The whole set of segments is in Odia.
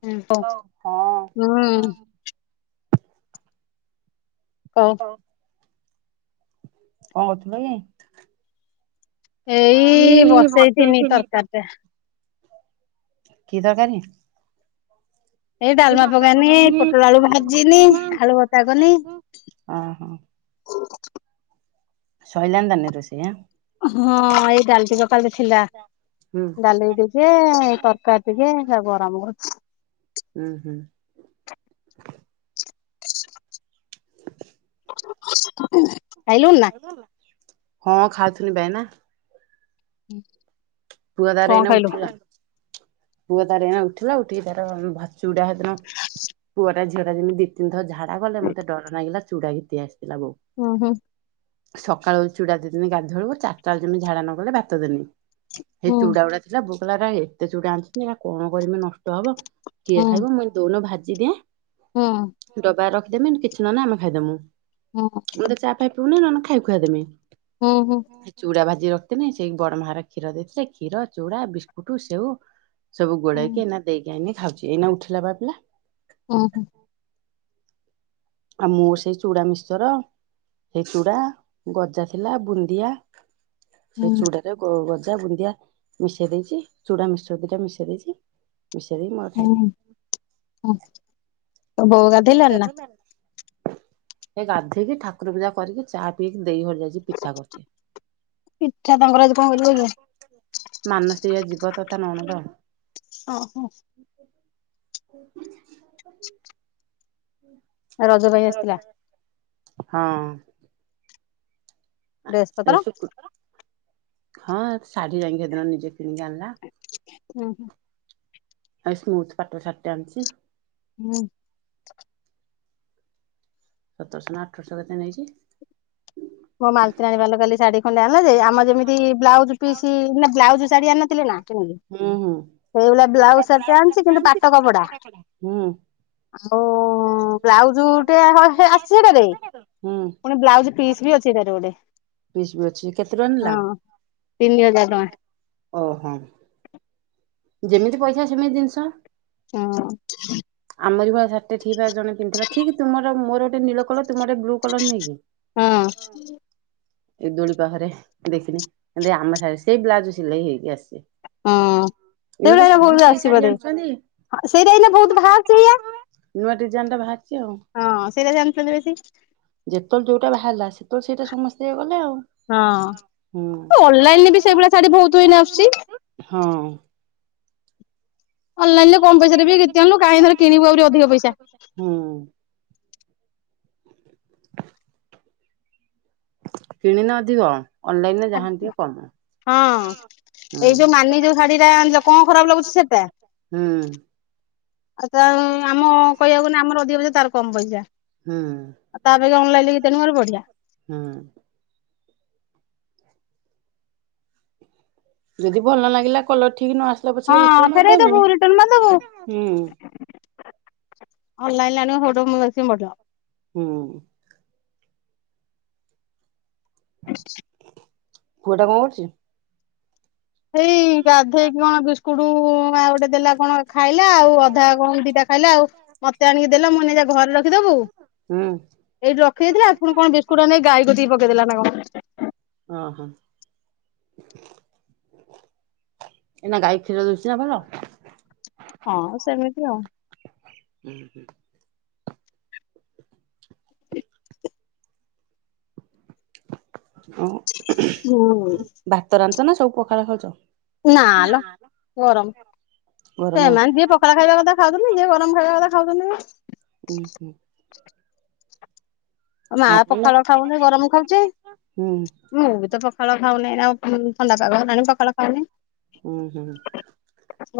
ହ ହ ହଁ ହୁଁ। [unintelligible] କଣ କରୁଥିଲ କି? ଏଇ ବସେଇଥିନି ତରକାରୀ ଟା। କି ତରକାରୀ? ଏଇ ଡାଲମା ବଘାରିନି, ପୋଟଳ, ଆଳୁ ଭାଜିନି, ଆଳୁ ଭର୍ତା କନି। ଓହୋ ସଇଲାଣି ନା ରୋଷେଇ? ହଁ ଏଇ ଡାଲିଟି ପକାଳରେ ଥିଲା ହୁଁ ଡାଲି ଟିକେ ଏଇ ତରକାରୀ ଟିକେ ତା ଗରମ ହଉଛି। ହୁଁ ହୁଁ ଖାଇଲୁଣି ନା ଖାଇଲୁନ୍ ନାଁ ହଁ ଖାତ୍ ତୁନ୍ ବେନା, ହୁଁ ଟୁ ହଜାର ଏଇନା ଉଠିଲା [unintelligible] ପୁଅ ତାର ଏଇନା ଉଠିଲା ଉଠିକି ତାର ଭାଚୁଡା ସେ ଦିନ ପୁଅଟା ଝିଅଟା ଯେମିତି ଦି ତିିନ୍ ଥର ଝା ତା ଗଲେ ମତେ ଡର ଲାଗିଲା ସେ ଚୁଡ଼ା ଘିତି ଆସ୍ ହୁଁ ହୁଁ ସକାଳୁ ଚୁଡ଼ା ଦେଇଦେନି ଗାଧୁଆବେଳକୁ ଚାରଟା ରେ ଯେମି ଝାଡ଼ା ନ କଲେ ଭାତ ଦେନି ସେ ହୁଁ ଚୁଡ଼ା ଗୁଡ଼ା ଥିଲା ବୋ ହେଲା ରା ଏତେ ଚୁଡ଼ା ଆଣିଛନ୍ ଏହା କଣ କରିବି ନଷ୍ଟ୍ ରବ କିଏ ହୁଁ ଖାଇବ ମୁଁ ଦଉନ ଭାତ୍ ଯିଦିଇଁଏ [unintelligible] ଡବା ରଖ୍ ଦେମିନି କିଛି ନ ନା ଆମେ ଖାଇଦେମୁ ହଁ ହଁ [unintelligible] ଟୁଣିନୁଣା ଖାଇ ଖୁଆଇଦେମି ହୁଁ [unintelligible] ଚୁଡ଼ା ଭାତ୍ ଯିଏ ରଖ୍ ତିନି ସେଇ ବଡ଼ ମାହାର କ୍ଷୀର ଦେଇଥିଲେ କ୍ଷୀର ଚୁଡ଼ା ବିସ୍କୁଟୁ ସେଉ, ସବୁ ଗୋଡ଼େଇକି ଏନା ଦେଇକି ଆନି ାଉଛି ଏଇନା ଉଠିଲା ବା ପିଲା ହୁଁ ହୁଁ ଆ ମୁଁ ସେଇ ଚୁଡ଼ା ମିଶର ସେଇ ଚୁଡ଼ା ଗଜା ଥିଲା ବୁନ୍ଦିଆ, ସେଇ ହୁଁ ଚୁଡ଼ା ରେ ଗ ଗସେ ଦ ବୁନ୍ଦିଆ ମିଶେଇ ଦେଇଛି ଚୁଡ଼ା ମିକ୍ ସର୍ ଦିଟା ମିଶେଇ ଦେଇଛି, ମିଷେଇ ଦେଇକି ମୋର ହୁଁ ଖାଇଲିି ହୁଁ [unintelligible] ବୋ ସେ ଗାଧେଇକି ଠାକୁର ପୂଜା କରିକି ଚାହା ପିଇକି ନା ଦେଇ ଘରେ ଯାଇଛି ପିଠା କରି ପିଠା ତାଙ୍କର ଆଜି କଣ ଦିଏ କରିବେ କି [unintelligible] ମାନସିଏ ଜୀବ ତଥା ନଣନ୍ଦ ଓହୋ [unintelligible] [inaudible] [inaudible] ହେ ରଜ ପାଇଁ ଆସିଥିଲା। ହଁ ଡ୍ରେସ ଏଇ ପତ୍ର ଶୁକ୍ରବାର ହଁ ଶାଢ଼ୀ ଯାଇକି ସେ ଦିନ ନିଜେ ନେଇକି ଆଣିଲା। ହୁଁ ଆଉ ସ୍ମୁଥ ପାଟ ଶାଢ଼ୀ ଆଣିଛି। ହୁଁ। ସତରଶହ ନା ଅଠରଶହ କେତେ ନେଇଛି। ମୋ ମାଲତୀ ନାନୀ କାଲି ଶାଢୀ ଖଣ୍ଡେ ଆଣିଲ ଯେ ଆମ ଯେମିତି ବ୍ଲାଉଜ ପି ବ୍ଲାଉଜ ଶାଢୀ ଆଣିଥିଲେ ନା ହୁଁ ହୁଁ ସେଇଭଳିଆ ବ୍ଲାଉଜ ଶାଢ଼ୀଟେ ଆଣିଛି କିନ୍ତୁ ପାଟ କପଡା ହୁଁ ଆଉ ବ୍ଲାଉଜ ଟେ ଅଛି ସେଥିରେ ହୁଁ ପୁଣି ବ୍ଲାଉଜ ପିସ୍ ବି ଅଛି। ପିସ୍ ବି ଅଛି କେତେ ଟଙ୍କା ନେଲା? ହଁ ତିନି ହଜାର ଓହୋ ଟଙ୍କା। ଯେମିତି ପଇସା ସେମିତି ଜିନିଷ। ହଁ। ଆମରି ଭଳିଆ ଶାଢ଼ୀ ଟା ଠିକ ଜଣେ ପିନ୍ଧିଥିଲା ଠିକ ତମର ମୋର ଗୋଟେ ନୀଳ କର ତୁମର ବ୍ଲୁ କଲର ନାହିଁ କି ହଁ। ହଁ ଏଇ ଦୋଳି ପାଖରେ ଦେଖିନି ଆମ ସାହି ରେ ସେହି ବ୍ଲାଉଜ ସିଲେଇ ହେଇକି ଆସିଛି। ହଁ। ଏଇନା ସେଇଟା ତ ଏଇ ସବୁ ଭୁଲରେ ସେଇ ଶାଢ଼ୀ ଆସିବନି ଆଣୁଛନ୍ତି। ସେଇଟା ଏଇ ବହୁତ ବାହାରୁଛି ଏଇଆ। ନୂଆ ଡିଜାଇନ୍ ଟା ବାହାରିଛି ଆଉ ହଁ ସେଇଗୁରା ଆଣୁଛନ୍ତି ବେଶୀ ହେଲା ସେତେବେଳେ ସେଇଟା ସମସ୍ତେ ନେଇଗଲେ ଆଉ ହଁ ହୁଁ ଅନଲାଇନରେ ବି ସେଇଭଳିଆ ଶାଢୀ ବହୁତ ଅଇନା ଆସୁଛି। ହଁ। ଅନଲାଇନ ରେ କମ ପଇସାରେ ବି କ୍ଷିତି ଅଣୂନୁ କାହିଁ ଏଥର କିଣିବୁ ଆହୁରି ଅଧିକ ପଇସା ହୁଁ [unintelligible] କିଣିଲେ ଅଧିକ ଅନଲାଇନରେ ଯାହାହେନେ ଟିକେ କମ। ହଁ ହୁଁ ଏଇ ଯୋଉ ମାନି ଯୋଉ ଶାଢୀ ଟା କଣ ଖରାପ ଲାଗୁଛି ଶାଢ଼ୀ ହୁଁ ଟା ଆମ କହିବାକୁ ଗଲେ ଆମର ଅଧିକ ପଇସା ତାର କମ ପଇସା ହୁଁ ତା ଅପେକ୍ଷା ଅନଲାଇନରୁ ଘିତିଆଣିବୁ ବଢିଆ ପଇସା। [inaudible] ଯଦି ଭଲ ନଲାଗିଲା କଲରଠି ଠିକ ନ ଆସିଲେ ହଁ ପଛେ ରିଟର୍ନ ଫେରେଇ ଦବୁ ରିଟର୍ଣ ମାରିଦେବୁ ହୁଁ। ଅନ୍ଲାଇରେ ଆଣିବ ସବୁଠୁ ଉଁ ବେଶି [unintelligible] ହୁଁ। [inaudible] ପୁଅ ଟା କଣ କରୁଛି? ସେଇ ଗାଧେଇକି କଣ ବିସ୍କୁଟ ମା ଗୋଟେ ଦେଲା କଣ ଖାଇ ଆଉ ଅଧା କଣ ଦିଟା ଖାଇଲା ଆଉ ମତେ ଆଣିକି ଦେଲା ମୁଁ କହିଲି ନେଇଜା ଘରେ ରଖିଦବୁ ହୁଁ ଖାଇଲା ପୁଣି କଣ ବିସ୍କୁଟ ଟା ନେଇକି ଗାଈ କତିରେ ପକେଇଦେଲା ନା କଣ ଓ ହୋ। ଏନା ଗାଈ କ୍ଷୀର ଦଉଛି ନା ଭଲ? ହଁ ସେମିତି ଆଉ। ଓ ହୁଁ। ଭାତ ରାନ୍ଧିଚ ନା? [unintelligible] ନାଲ ଗରମ ଗରମ ସେମାନେ ଯିଏ ପଖଳା ଖାଇବା କଥା ଖାଉଛନ୍ତିି, ଯିଏ ଗରମ ଖାଇବା କଥା ହୁଁ ଖାଉଛନ୍ତିି। ହୁଁ ମା ଆପଣ ପଖାଳ ଖାଉନି ଗରମ ଖାଉଛି, ହୁଁ ମୁଁ ବି ତ ପଖାଳ ଖାଉନହି ଆଉ। ଥଣ୍ଡା ପାଗ ନହେଲାଣି ପକାଳ ଖାଉନି।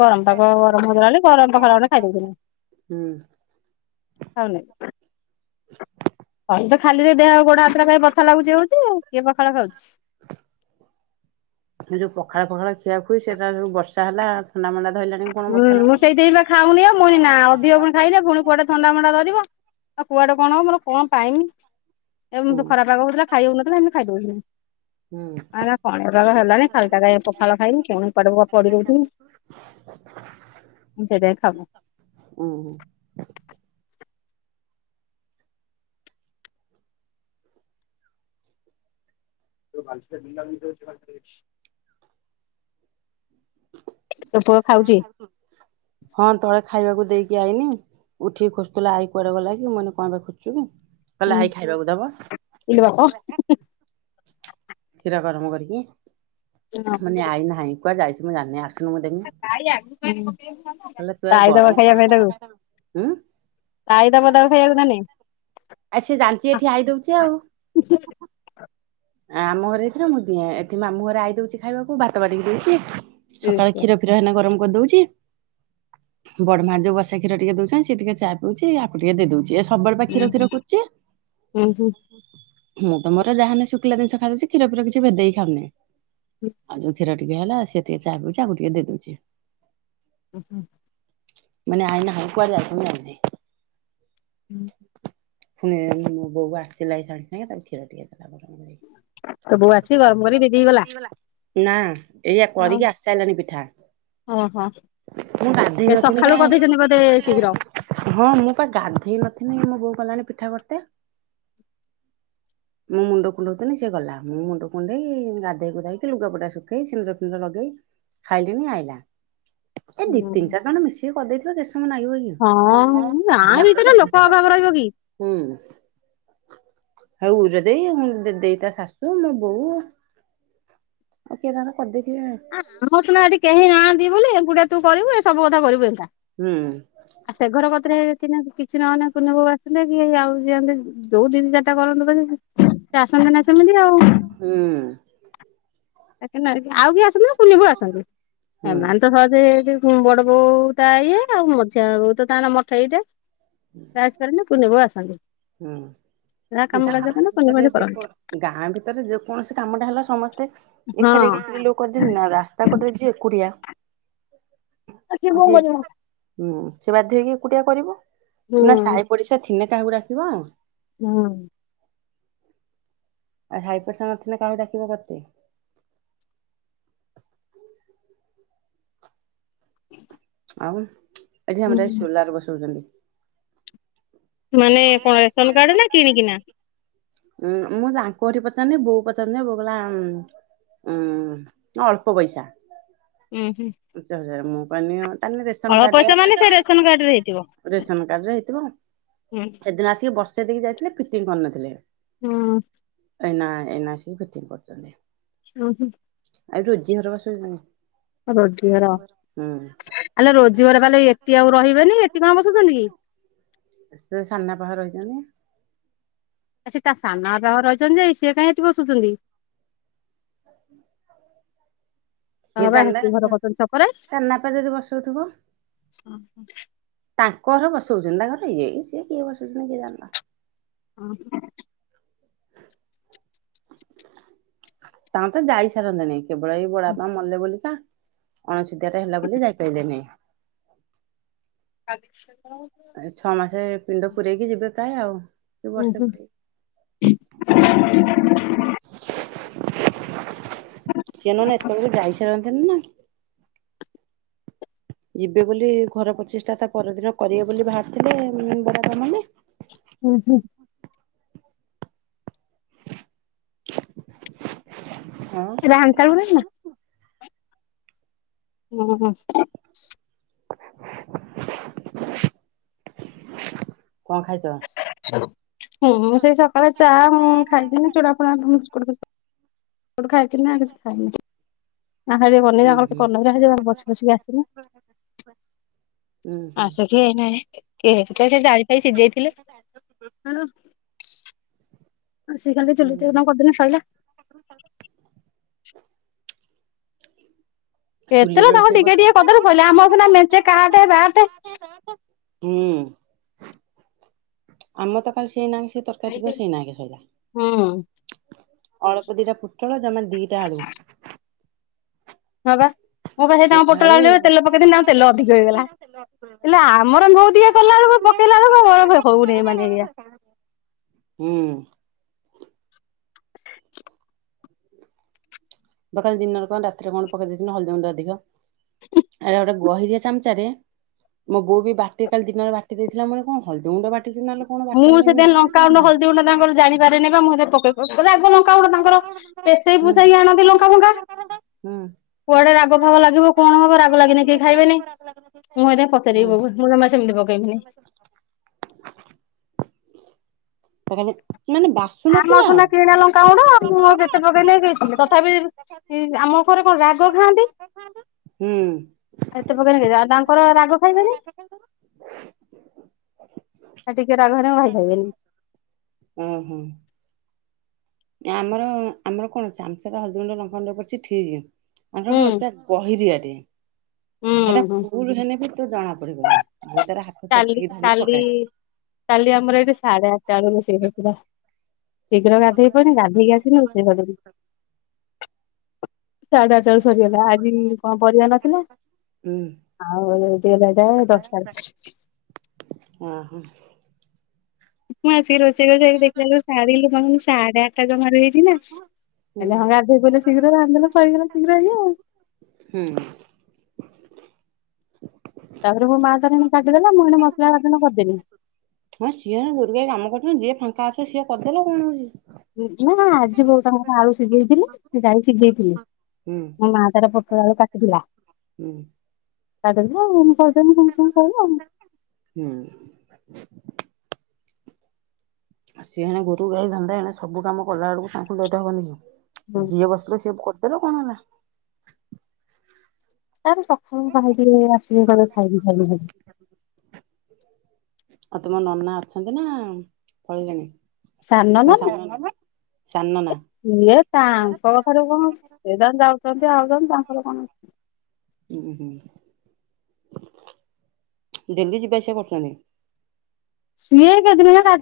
ଗରମ ପାଗ ଗରମ ହଉଥିଲା ବୋଲି ଗରମ ପଖାଳ ଖଣ୍ଡେ ଖାଇଦଉଥିଲି [unintelligible] [unintelligible] [unintelligible] [unintelligible] ଖାଲିରେ ଦେହଉ ଗୋଡ ହାତରେ ଖାଇ ବଥା ଲାଗୁଛି ହଉଛି, କିଏ ପଖାଳ ଖାଉଛି। ଏ ଯୋଉ ପଖାଳ ପଖାଳ ଖିଆ ସେଟା ସୁ ବର୍ଷା ହେଲା ଥଣ୍ଡା ମଣ୍ଡା ଧଇଲାଣି କଣ ହୁଁ ବଥା ନା ମୁଁ ସେଇଥିବା ଖାଉନି ଆଉ ମୁଇ ନା ଅଧିକ ପୁଣି ଖାଇଲେ ପୁଣି କୁଆଡେ ଥଣ୍ଡା ଫଣ୍ଡା ଧରିବ, ଆଉ କୁଆଡେ କଣ ହବ ମୋର କଣ ପାଇମି, ଏ ହୁଁ ଖରାପ ପାଗ ହଉଥିଲା ଖାଇ ହଉନଥିଲା, ସେମିତି ଖାଇଦଉଛି। ହୁଁ କଣାଗ ହେଲାନି ଖାଲିା ପଖାଳ ଖାଇଲିି ପୁଣିେ ପଡି ଦଉଥିଲି ହୁଁ [inaudible] [unintelligible] ଖାଉଚି ହଁ ତଳେ ଖାଇ ଖାଇବାକୁ ଦେଇକି ଆଇନି ଉଠିକି ଖୋଜୁଥିଲା ଆଇ କୁଆଡେ ଗଲା କି ମୁଁ କହିଲି କଣ ପାଇଁ ଖୋଜୁଛୁ କି? କହିଲା ଆଈ ଖାଇବାକୁ ଦବ [unintelligible] କ୍ଷୀର ଗରମ କରିକି। ମାନେ ଆଇ ନାହିଁ। କୁଆଡେ ଯାଉଛି ମୁଁ ଜାଣିନି ଆସୁ କହିଲେ ତୁ ଏ ଗରମ କଣ ଉଁ [inaudible] ଖାଇବାକୁ ତାନେ ଆ ସେ ଜାଣିଛି ଏଠି ଆଇ ଦଉଛି ଆଉ। ଆ ଆମ ଘରେ ଏଇଥିଥିଲା, ମୁଁ ଦିଏଁ ଏଠି ମାମୁ ଘରେ ଆଇ ଦଉଛି, ଖାଇବାକୁ ଭାତ ବାଟିକି ଦଉଛି। ସକାଳେ କ୍ଷୀର ଫୀର ହେଲେ ଗରମ୍ ଦଉଛି ବଡମା ଯୋଉ ବସା କ୍ଷୀର ଟିକେ ଦଉଛନ୍ତି, ସେଏ ଟିକେ ଚା ପଉଛି ଆକୁ ଟିକେ ଦେଇ ଦଉଛି [unintelligible] ମୁଁ ତମର ଯାହା ଶୁଖିଲା ଜିନଷ ଖାଇଦଉଛି କ୍ଷୀର ଫିର କିଛି ଭେଦେଇ କି ଖାଉନି। ଆ ଯଉ କ୍ଷୀର ଟିକେ ହେଲା ସେ ଟିକେ ଚା ପାଇଲା ଆକୁ ଟିକେ ଦେଇଦଉଚି। ଉଁ ହୁଁ। ମାନେ ଆଇନା ହାଇ [unintelligible] ପୁଣି ମୋ ବୋଉ ଆସିଲା ଏଇ ସାଙ୍ଗେ ସାଙ୍ଗେ ତାକୁ କ୍ଷୀର ଟିକେ ଦେଲା। କରିକି ତୋ ବୋଉ ଆସିକି ଗରମ କରି ଦିଦି ଗଲା। ନାଁ। ଏୟା କରିକି ଆସି ସାଇଲାଣି ପିଠା ଓହୋ। ମୁଁ ଗାଧେଇ ସେ ନଥିନି ସକାଳୁ ପା କରିଦେଇଛନ୍ତି ବୋଧେ ଶୀଘ୍ର। ହଁ ମୁଁ ପା ଗାଧେଇ ନଥିନି। ବଉ କଲାଣି ପିଠା କରିତେ ମୋ ମୁଣ୍ଡ କୁଣ୍ଡଉଥିନି ସେ ଗଲା ମୁଁ ମୁଣ୍ଡ କୁଣ୍ଡେଇ ଗାଧେଇ ଗୁଧେଇକି ଲୁଗାପଟା ଶୁଖେଇ ସିନ୍ଦୁର ଫିନ୍ଦୁର ଲଗେଇ ଖାଇଲିଣି ଆଇଲା। ଏଇ ଦି, ତିନି, ଚାର ଜଣ ମିଶିକି କହିଦେଇଥିବେ କେତେ ସ କେତେ ସମୟ ଲାଗିବକି? ହଁ ଗାଁ ଭିତରେ ଲୋକ ଅଭାବ ରହିବ କି ହୁଁ। ହଉ ଯଦି ଦେଇ ତା ଶାଶୁ ମୋ ବୋଉ ଆଉ କିଏ ତାର କରିଦେଇ ଆମର ସିନା ଏଠି କେହି ନାହାନ୍ତି ବୋଲି ଏକୁଟିଆ। ତୁ କରିବୁ ଏ ସବୁ କଥା କରିବୁ। ହୁଁ ଆଉ ସେ ଘର କତରେ ହେଇ ଥିନେ କି? କିଛି ନ ହେଲେ କୁନୁ ବଉ ଆସିଲେ କି ଆଉ ଯିଅନ୍ତି ଯୋଉ ଦିଦି ଚାରିଟା କରନ୍ତୁ। ସେ ଆସନ୍ତି ନା ସେମିତି ଆଉ। ହୁଁ [unintelligible] ଆଉ କି ଆସନ୍ତି ନା କୁନି ବୋଉ ଆସନ୍ତି। ହୁଁ ଏମାନେ ତ ସହଜେ ଏଇଠି ବଡ଼ ବୋଉ ତା ଇଏ ଆଉ ମଝିଆ ବୋଉ ତ ତାର ମଠେଇ ଟା। ଯାହା ହୁଁ କାମ କାର୍ଯ୍ୟ ଗାଁ କଲେ ପୁନି ଭିତରେ ବୋଉ କରନ୍ତି। ଯେକୌ ଗାଁ ଭିତରେ ଯେକୌଣସି କାମଟା ହେଲା ସମସ୍ତେ ଏଖାରି ହଁ ହେଇକି ସ୍ତ୍ରୀ ଲୋକ କରିଦିଅନ୍ତି ନା ରାସ୍ତା କଡ଼ରେ ଯିଏ ଏକୁ [unintelligible] ଆକୁ ଯେ ହୁଁ। ସେ ବାଧ୍ୟ ହୋଇକି ଏକୁଟିଆ କରିବ। ହୁଁ ନା ସାଇ ପଡିଶା ଥି। ନେ କାହାକୁ ଡ଼ାକିବ। ହଁ। ଆଉ ସାଇପଡି଼ଶା ନଥିଲେ କାହାକୁ ଡ଼ାକିବ କେରିତେ। [inaudible] ଆଉ। ଏଠି ହୁଁ। ଆମର ଏ ହୁଁ ସୋଲାର ବସଉଚନ୍ତି। ମାନେ କଣ ରେସନ କାର୍ଡ ନା କିଣିକିନା? ଉଁ ମୁଁ ତାଙ୍କ ଘଠି ପଚାରନି ବୋଉ ପଚାନି୍ ବୋ କଲା ଉଁ ଅଳ୍ପ ପଇସା। ହୁଁ ହୁଁ। ପାଞ୍ଚ ମୁଁ ପାନିଅ। ତାନେ ରେସନ୍ ଅଳ୍ପ କାର୍ଡ଼ ପଇସା ରେ। [inaudible] ମାନେ ସେ ସେଦିନ ରେସନ କାର୍ଡ ରେ ହେଇଥିବ। ହୁଁ। ଆସିକି ବର୍ଷ ସେଠିକି ଯାଇଥିଲେ ଫିଟିଂ କରିନଥିଲେ ହୁଁ ଏନା ଏନା ସିଏ ଫିଟିଂ କରୁଛନ୍ତି ହଁ ହୁଁ ଆଉ ରୋଜି ଘର ବାସୁଚିନା ରୋଜଗାର କଣ ଆଲୋ ରୋଜଗାର ବାଲେ ଏଠି ଆଉ ରହିବେନି ଏଠି କଣ ବସୁଛନ୍ତି କି? ହୁଁ ସେ ସାନବାପା ଘରେ ରହି ଜମି ଆ ସେ ତା ସାନ ବାପାଘରେ ରହିଛନ୍ତି ସିଏ କାଇଁ ଏଠି ବସୁଛନ୍ତି [unintelligible] ତା କିଏ ବାବା ଜାନା ହେଠି ଘର କରିଛନ୍ତି ଛକରେ। ସାନବାପା ଯଦି ବସଉଥିବ ଶୋଉଛନ୍ତି ତା ଘରେ ହେଇ ସିଏ କିଏ ବା କିଏ ଶୋଉଛନ୍ତି କିଏ ଜନା ହଁ ପା ତାଙ୍କୁ ତ ଯାଇ ସାରନ୍ତାନି କେବଳ ଏଇ ବଡାପା ମଲେ ବୋଲି ତା ଅଣସୁଧିଆ ଟା ହେଲା ବୋଲି ଯାଇପାଇଲେନି [inaudible] [unintelligible] ଏ ଛଅ ମାସ ପିଣ୍ଡ ପୁରେଇକି ଯିବେ କାଇଁ ଆଉ କି ବର୍ଷେ ଓହୋ ସିଏ ନହେଲେ ଏତଳକୁ ଯାଇ ସାରନ୍ତିନ ନା ଯିବେ ବୋଲି ଘର ପ୍ରଚେଷ୍ଟା ତା ପରଦିନ କରିବେ ବୋଲି ଭାରିଥିଲେ ବଡାପା ମଲେ ହୁଁ ହୁଁ [inaudible] ରାମ ତା ମୁନ୍ନା ହୁଁ ହୁଁ ହୁଁ [inaudible] କଣ ଖାଇଛ ହୁଁ ମୁଁ ସେଇ ସକାଳେ ଚା ମୁଁ ଖାଇଥିନି ଚୁଡ଼ା ଫୁଡ଼ା ନୁଣି ବିସ୍କୁଟ ଫି [unintelligible] ଆହାରେ ଉଁ ବନେଇବା ହୁଁ କଲରା ବସି ବସିକି ଆସନି ଉଁ ହୁଁ ଆସିଛି ଏନା ସେ ଜାଇ ଫାଇ ସିଝାଇଥିଲେ ଆ ସିଏ ଖାଲି ଉଁ ଚୁଲି ହୁଁ ଚିକେନେ କରିଦେଲେ ସଇଲା। ସେଥିରେ ଚୁଲିରେ ତାଙ୍କ ରୋଷେଇ ଟିକେ କରୁଛ? ଟିକେ କଥାରେ ସାଇଲା ଆମରସିନା ମେଞ୍ଚେ କାଟେ ବାଟେ ହୁଁ ଆମ ତ କାଲି ସେଇ ନା ସେ ତରକାରୀ କରି ସିନାକେ ଖାଇଲା ହୁଁ ଅଳପ ଦିଟା ଫୁ ପୋଟଳ ଜମା ଦିଟା ଆଳୁ ହଁ ବା ମୁଁ ବା ସେଇ ତାଙ୍କ ଦିଟା ପୋଟଳ ଆଳୁ ଆଳୁରେ ତେଲ ପକେଇଦେଲି ତାଙ୍କ ତେଲ ଅଧିକ ହେଇଗଲା, ହେଲେ ଆମର ବୋଉ ଦିଏ କଲା ବେଳକୁ ପକେଇଲା ବେଳକୁ ହଉନି ମାନେ ଏଇଆ। ହୁଁ [inaudible] ବା କାଲି ଦିନରେ କଣ ରାତିରେ କଣ ପକେଇ ଦେଇଥିଲୁ ହଳଦୀଗୁଣ୍ଡ ଅଧିକ। ଆରେ [unintelligible] ଗହିରିଆ ଚାମଚାରେ ମୋ ବୋଉ ବି ବାତି କାଲି ଦିନରେ ବାତି ଦେଇଥିଲା ମାନେ କଣ ହଳଦୀ ଗୁଣ୍ଡ ବାଟି ମୁଁ ସେଥି ଲଙ୍କାଗୁଣ୍ଡ ହଳଦୀ ଗୁଣ୍ଡ ତାଙ୍କର ଜାଣିପାରେନି ବା ମୁଁ ସେଇ ପକେଇ ପ ରାଗ ଲଙ୍କାଗୁଣ୍ଡ ତାଙ୍କର ପେସେଇ ହୁଁ ପୁସେଇକି ଆଣ ଲଙ୍କା ଫୁଙ୍କା କୁଆଡେ ରାଗ ଫାଗ ଲାଗିବ କଣ ହବ ରାଗ ଲାଗିନି କିଏ ଖାଇବେନି ମୁଁ ଏଥି ହୁଁ ପଚାରିବି ବୋଉକୁ ମୁଁ ଜମା ସେମିତି ପକେଇବିନି। ତ ଖାଲି ଆମର ସୁନା କିଣା ଲଙ୍କାଗୁଣ୍ଡ ମୁଁ ଆଉ କେତେ ଲଗେଇ ନେଇକି ଯିବି ତଥାପି ଏ ଆମ ଘରେ କଣ ରାଗ ଖାଆନ୍ତି ଏତେ ପକେଇଲେ କେହି ଆଉ ତାଙ୍କର ରାଗ ଖାଇବେନି ହୁଁ ଆ ଟିକେ ରାଗ ହେଲେ ମୋ ଭାଇ ଖାଇିବେନି। ଓହୋ ଆମର ଆମର କଣ ଅଛି [unintelligible] ର ଲଙ୍କାଗୁଣ୍ଡ ପଡିଛି ଠିକ ଆମର ହୁଁ କଣ ପୁରା ଗହିରୀଆଟେ। ହୁଁ ସେଟା ହୁଁ ଫୁଲ ହେଲେ ବି ତୋ ଜଣା ପଡିବ ନାହିଁ। ବୋଉ ତାର ହାତ କାଲି ଚକିକି ଧରିକି କାଲି ପକାଏ କାଲି ଆମର ଏଠି ସାଢେ ଆଠଟା ବେଳୁ ରୋଷେଇ ସରିଥିଲା। ଶୀଘ୍ର ଗାଧେଇ ପାରୁନି ଗାଧେଇକି ଆସିଲା [unintelligible] ସାଢ଼େ ଚାରଟା ବେଳକୁ ସରିଗଲା ଆଜି କଣ ପରିବା ନଥିଲା ହୁଁ ଆଉ [unintelligible] ଏ ଦଶଟା [unintelligible] ଓହୋ ହୁଁ ମୁଁ ଆସି ରୋଷେଇ ଫୋସେଇ ଦେଖିଲା ଶାଢୀ ଲୁ [unintelligible] ସାଢେ ଆଠଟା ଜମାରୁ ହେଇଛି ନା। ହେଲେ ହଁ ଗାଧେଇ ପଇଲେ ଶୀଘ୍ର ରାନ୍ଧିଦେଲେ ସରିଗଲା ଶୀଘ୍ର ଏଇଆଉ। ହୁଁ ତାପରେ ମୋ ମା ତାର ଏଇନା କାଟିଦେଲା ମୁଁ ଏଣେ ମସଲା ବାଟଣ କରିଦେଲିି। ହଁ ସିଏ ଏଇନା ଗୋରୁ ଗାଈ କାମ କରୁଛନ୍ତି ଯିଏ ଫାଙ୍କା ଅଛ ସିଏ କରିଦେଲ କଣ ହଉଛି। ନା ଆଜିି ବୋଉ ତାଙ୍କର କଣ ଆଳୁ ସିଝେଇଥିଲେ ସେ ଯାଇଛି [unintelligible] ହୁଁ ମୋ ମା ତାର ପ ତାର କାଟିଥିଲା ହୁଁ। କାଟିଥିଲା ମୁଁ କରିଦେଲି ସାଙ୍ଗେ ସାଙ୍ଗେ ସଇଲା ଆଉ। ହୁଁ ଆ ସିଏ ହଁ ଗୋରୁ ଗାଈ ଧନ୍ଦା ଏଣେ ସବୁ କାମ କଲା ବେଳକୁ ତାଙ୍କୁ ବ୍ୟଧା ହବନି କି? ଆଉ। ଯିଏ ବସିଲ ସିଏ ଦେଲ କଣ ହେଲା? ତାର ସକାଳୁ ଗାଧେଇକି ଆସିବି କହିବ ଖାଇବି ଖାଇବି ଖାଇବି। ଆଉ ତୁମ ନନା ଅଛନ୍ତି, ନା ପଳିଲେଣି। ସାନ ନା ନା ସାନ ନନା ସିଏ ତାଙ୍କ କଥାଠାରୁ କଣ ଅଛି? ଏଦ ଯାଉଛନ୍ତି, ଆଉଛନ୍ତି ତାଙ୍କର କଣ ଅଛି? ହୁଁ ହୁଁ। ଡେଲି ଯିବା ଆସିବା କରଛନ୍ତି। ସିଏ କେତେଦିନ ହେଲା। [inaudible]